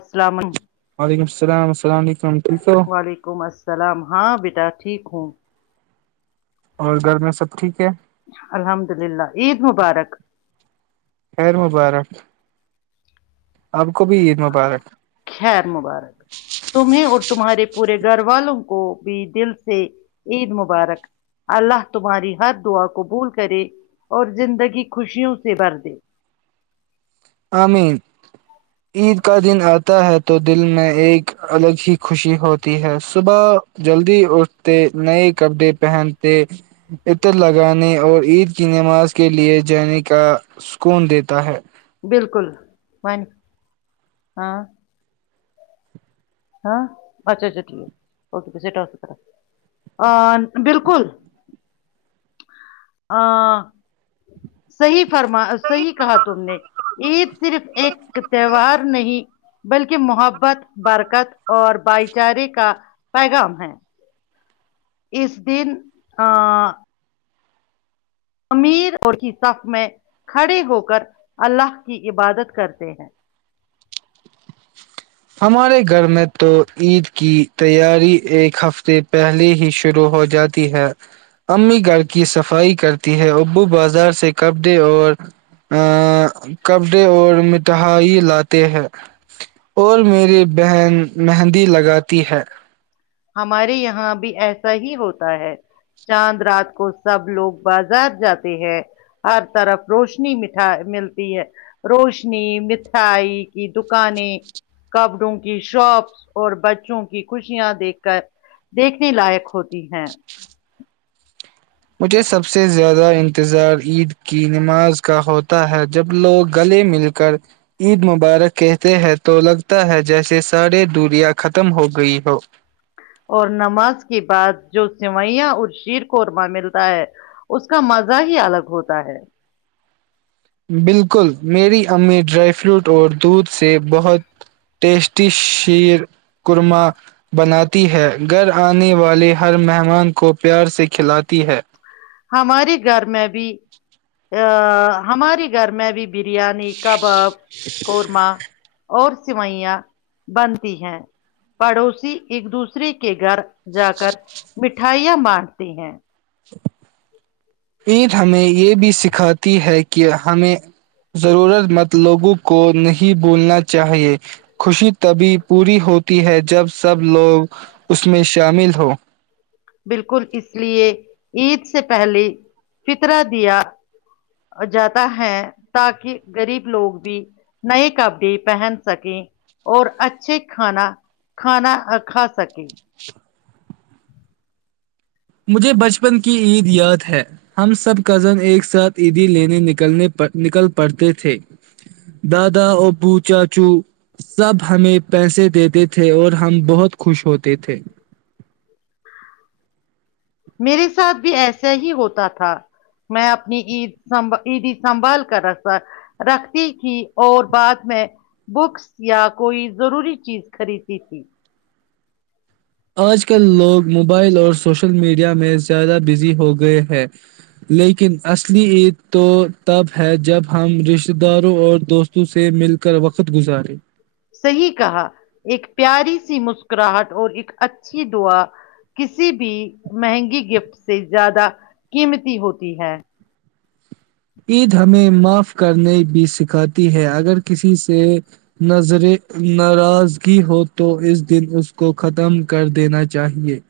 السلام علیکم وعلیکم السلام السلام علیکم ٹھیک ہے وعلیکم السلام ہاں بیٹا ٹھیک ہوں اور گھر میں سب ٹھیک ہے الحمد للہ عید مبارک خیر مبارک آپ کو بھی عید مبارک خیر مبارک تمہیں اور تمہارے پورے گھر والوں کو بھی دل سے عید مبارک اللہ تمہاری ہر دعا قبول کرے اور زندگی خوشیوں سے بھر دے آمین عید کا دن آتا ہے تو دل میں ایک الگ ہی خوشی ہوتی ہے صبح جلدی اٹھتے نئے کپڑے پہنتے عطر لگانے اور عید کی نماز کے لیے جانے کا سکون دیتا ہے بالکل ون ہاں ہاں اچھا اچھا ٹھیک ہےکےا طرا بالکل ا صیح فرما صحیح کہا تم نے عید صرف ایک تہوار نہیں بلکہ محبت برکت اور بھائی چارے کا پیغام ہے اس دن آ امیر اور کی صف میں کھڑے ہوک اللہ کی عبادت کرتے ہیں ہمارے گھر میں تو عید کی تیاری ایک ہفتے پہلے ہی شروع ہو جاتی ہے امی گھر کی صفائی کرتی ہے ابو بازار سے کپڑے اور ا کپڑے اور مٹھائی لاتے ہے اور میری بہن مہندی لگاتی ہے ہمارے یہاں بھی ایسا ہی ہوتا ہے چاند رات کو سب لوگ بازار جاتے ہیں ہر طرف روشنی مٹا ملتی ہے روشنی مٹھائی کی دکانیں کپڑوں کی شاپس اور بچوں کی خوشیاں دیکھ دیکھنے لائق ہوتی ہیں مجھے سب سے زیادہ انتظار عید کی نماز کا ہوتا ہے جب لوگ گلے مل کر عید مبارک کہتے ہیں تو لگتا ہے جیسے سارے دوریا ختم ہو گئی ہو اور نماز کے بعد جو سوئیاں اور شیر قورما ملتا ہے اس کا مزہ ہی الگ ہوتا ہے بالکل میری امی ڈرائی فروٹ اور دودھ سے بہت ٹیسٹی شیر قورما بناتی ہے گھر آنے والے ہر مہمان کو پیار سے کھلاتی ہے ہماری گھر میں بھی ا ہماری گھر میں بھی برییاانی کباب قورما اور سوئیاں بنتی ہیں پڑوسی ایک دوسرے کے گھر جا کر مٹھائیاں باندتی ہیں عید ہمیں یہ بھی سکھاتی ہے کہ ہمیں ضرورت مند لوگوں کو نہیں بھولنا چاہئے خوشی تبھی پوری ہوتی ہے جب سب لوگ اس میں شامل ہوں بالکل اس لیے عید سے پہلے فطرا دیا جاتا ہے تاکہ غریب لوگ بھی نئے کپڑے پہن سکیں اور اچھے کھانا کھانا کھا سکے مجھے بچپن کی عید یاد ہے ہم سب کزن ایک ساتھ عیدی لینے نکلنے نکل پڑتے تھے دادا ابو چاچو سب ہمیں پیسے دیتے تھے اور ہم بہت خوش ہوتے تھے میرے ساتھ بھی ایسا ہی ہوتا تھا میں اپنی عید سب عیدی سنبھال کر ر رکھتی تھی اور بعد میں بکس یا کوئی ضروری چیز خریدتی تھی آج کل لوگ موبائل اور سوشل میڈیا میں زیادہ بزی ہو گئے ہیں لیکن اصلی عید تو تب ہے جب ہم رشتہ داروں اور دوستوں سے مل کر وقت گزارے صحیح کہا ایک پیاری سی مسکراہٹ اور ایک اچھی دععا کسی بھی مہنگی گفٹ سے زیادہ قیمتی ہوتی ہے عید ہمیں معاف کرنے بھی سکھاتی ہے اگر کسی سے ناراضگی ہو تو اس دن اس کو ختم کر دینا چاہیئے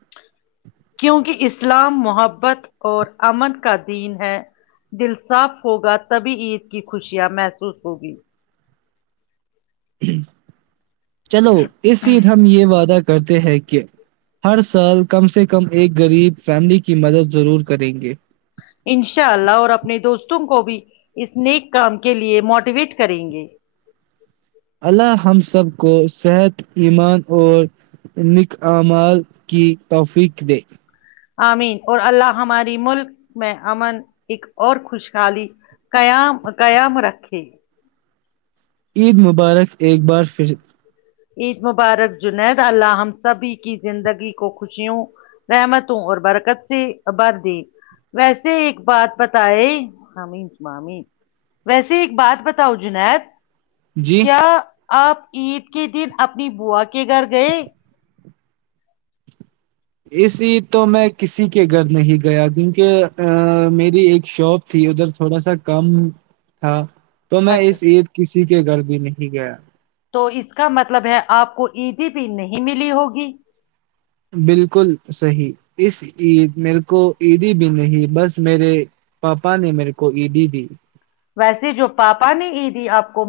کیونکہ اسلام محبت اور امن کا دین ہے دل صاف ہوگا تبھی عید کی خوشیاں محسوس ہوگی جی چلو اس س ہم یہ وعدہ کر کرتے ہیں کہ ہر سال کم سے کم ایک غریب فیملی کی مدد ضرور کریں گے ان شاء اللہ اور اپنے دوستوں کو بھی اس نیک کام کے لیے موٹیویٹ کریں گے اللہ ہم سب کو صحت ایمان اور نکمال کی توفیق دے آمین اور اللہ ہماری ملک میں امن ایک اور خوشحالی قیام قیام رکھے عید مبارک ایک بار پھر عید مبارک جنید اللہ ہم سبھی کی زندگی کو خوشیوں رحمتوں اور برکت سےبر دے ویسے ایک بات بتائے ہم اسمامی ویسے ایک بات بتاؤ جنید جی کیا آپ عید کے دن اپنی بوو کے گھر گئے اسی تو میں کسی کے گھر نہیں گیا کیونکہ ا میری ایک شاپ تھی ادھر تھوڑا سا کام تھا تو میں اچھا اس عید کی کسی کے گھر بھی نہیں گیا تو اس کا مطلب ہے آپ کو ای ڈی پ نہیں ملی ہوگی بالکل صحی اس عید میرے کو عیدی بھی نہیں بس میرے پاپا نے میرے کو عیدی دی ویسے جو پاپا نے عیدی آپ کو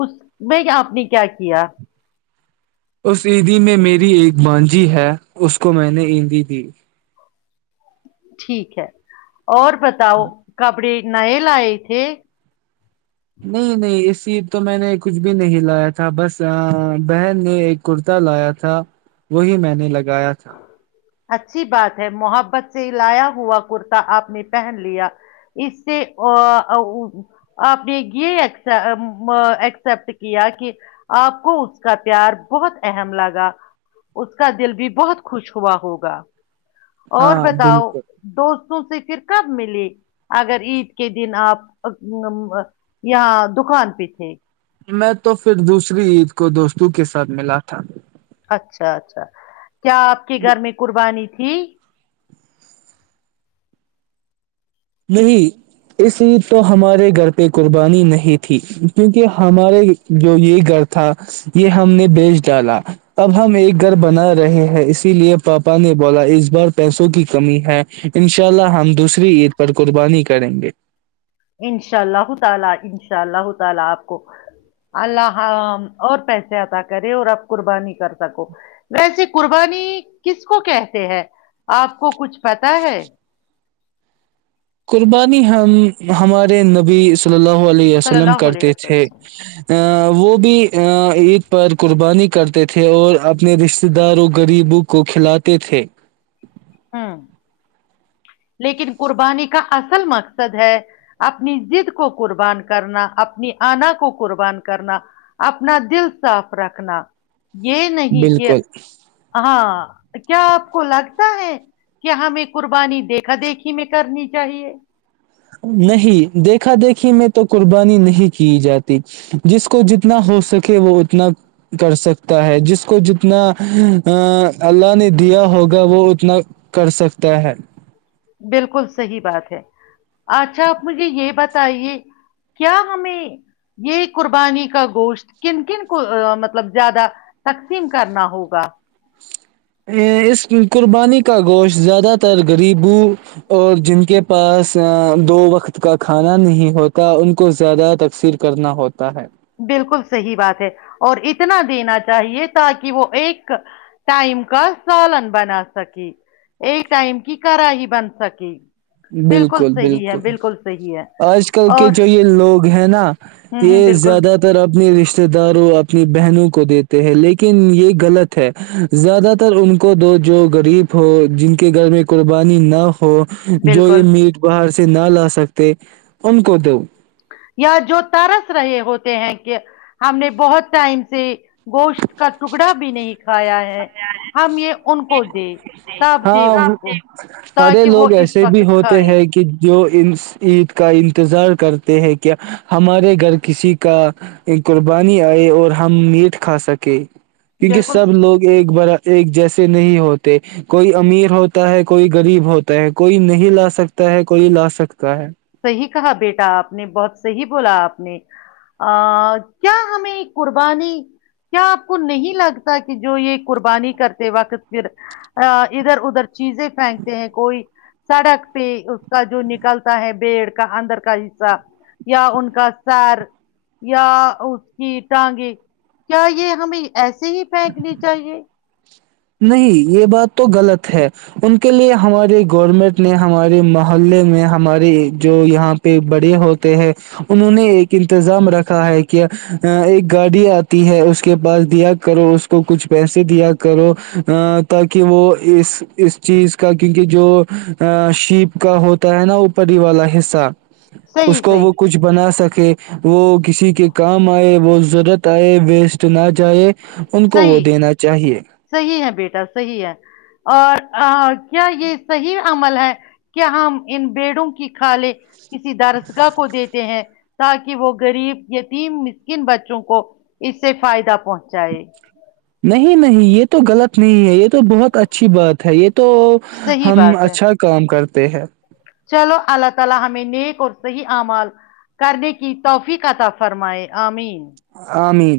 اس میں آپ نے کیا کیا اس عیدی میں میری ایک مانجی ہے اس کو میں نے عیدی دی ٹھیک ہے اور بتاؤ کپڑی نائے لئے تھے نہیں نہیں اس تو میں نے کچھ بھی نہیں لایا تھا بس بہن نے ایک کرتا لایا تھا وہی میں نے لگایا تھا اچھی بات ہے محبت سے لایا ہوا کرتا آپ نے پہن لیا اس سے آپ نے یہ ایکسپٹ کیا کہ آپ کو اس کا پیار بہت اہم لگا اس کا دل بھی بہت خوش ہوا ہوگا اور ہاں بتاؤ بالکل دو سے پھر کب ملے اگر عید کے دن آپ یہاں دکان پہ تھے میں تو پھر دوسری عید کو دوستوں کے ساتھ ملا تھا اچھا اچھا کیا آپ کے گھر میں قربانی ہی [inaudible] نہیں اس عید تو ہمارے گھر پہ قربانی نہیں تھی کیونکہ ہمارے جو یہ گھر تھا یہ ہم نے بیچ ڈالا اب ہم ایک گھر بنا رہے ہیں اسی لیے پاپا نے بولا اس بار پیسوں کی کمی ہے ان شاء اللہ ہم دوسری عید پر قربانی کریں گے انشاءاللہ تعالا اپ کو اللہ حرام اور اب قربانی کر سکیں ایسی قربانی کس کو کہتے ہیں اپ کو کچھ پتہ ہے قربانی ہم ہمارے نبی صلی اللہ علیہ صلی وسلم اللہ علیہ کرتے تھے ا وسلم وہ بھی عید پر قربانی کرتے تھے اور اپنے رشتہ داروں غریبوں کو کھلاتے تھے ہ لیکن قربانی کا اصل مقصد ہے اپنی ضد کو قربان کرنا اپنی آنا کو قربان کرنا اپنا دل صاف رکھنا یہ نہیں کہ بالکل ہاں کیا آپ کو لگ کیا ہمیں قربانی دیکھا دیکھی میں کرنی چاہیے نہیں دیکھا دیکھی میں تو قربانی نہیں کی جاتی جس کو جتنا ہو سکے وہ اتنا کر سکتا ہے جس کو جتنا اللہ نے دیا ہوگا وہ اتنا کر سکتا ہے بالکل صحیح بات ہے اچھا آپ مجھے یہ بتائیے کیا ہمیں یہ قربانی کا گوشت کن کن کو مطلب زیادہ تقسیم کرنا ہوگا ا اس قربانی کا گوشت زیادہ تر غریبوں اور جن کے پاس دو وقت کا کھانا نہیں ہوتا ان کو زیادہ تقثیر کرنا ہوتا ہے بالکل صحیح بات ہے اور اتنا دینا چاہیے تاکہ وہ ایک ٹائم کا سالن بنا سکے ایک ٹائم کی کڑی بن سکے بالکل صحیح ہے بالکل صحیح ہے آج کل کے اور جو یہ لوگ ہیں نا ہوں ہوں یہ بالکل زیادہ تر اپنی رشتے رشتے داروں اپنی بہنوں کو دیتے ہیں لیکن یہ غلط ہے زیادہ تر ان کو دو جو غریب ہو جن کے گھر میں قربانی نہ ہو جو یہ بالکل میٹ باہر نہ لا سکتے ان کو دو یا جو ترس رہے ہوتے ہیں کہ ہم نے بہت ٹائم سے گوشت کا ٹکڑا بھی نہیں کھایا ہے ہم یہ ان کو دے تب دے ہاں ان کو اھے تاکہ وہ لوگ اس ایسے بھی وقت ہوتے کھائے ہیں کہ جو عید کا انتظار کرتے ہیں کیا ہمارے گھر کسی کا قربانی آئے اور ہم میٹ کھا سکے کیونکہ بالکل سب لوگ [inaudible] بڑا ایک جیسے نہیں ہوتے کوئی امیر ہوتا ہے کوئی غریب ہوتا ہے کوئی نہیں لا سکتا ہے کوئی لا سکتا ہے صحیح کہا بیٹا آپ نے بہت صحیح بولا آپ نے کیا ہمیں قربانی کیا آپ کو نہیں لگتا کہ جو یہ قربانی کرتے وقت پھر ادھر ادھر چیزیں پھینکتے ہیں کوئی سڑک پہ اس کا جو نکلتا ہے پیڑ کا اندر کا حصہ یا ان کا سیر یا اس کی ٹانگیں کیا یہ ہمیں ایسے ہی پھینکنی چاہیے نہیں یہ بات تو غلط ہے ان کے لیے ہمارے گورنمنٹ نے ہمارے محلے میں ہمارے جو یہاں پہ بڑے ہوتے ہیں انہوں نے ایک انتظام رکھا ہے کہ ایک گاڑی آتی ہے اس کے پاس دیا کرو اس کو کچھ پیسے دیا کرو ا تاکہ وہ اس اس چیز کا کیونکہ جو شیپ کا ہوتا ہے نا اوپری ہی والا حصہ اس صحیح کو وہ صحیح کچھ بنا سک کہ وہ کسی کے کام آئے وہ ضرورت آئے ویسٹ نہ جائے ان کو وہ صحیح دینا چاہیے صحیح ہے بیٹا صحیح ہے اور کیا یہ صحیح عمل ہے کیا ہم ان بیڑوں کی کالے کسی دارشگاہ کو دیتے ہیں تاکہ وہ غریب یتیم مسکن بچوں کو اس سے فائدہ پہنچائے نہیں نہیں یہ تو غلط نہیں ہے یہ تو بہت اچھی بات ہے یہ تو صحیح ہم بات ہے اچھا کام کرتے ت ہے چلو اللہ تعالی ہمیں نیک اور صحیح اعمال کرنے کی توفیق عطا فرمائے امین امین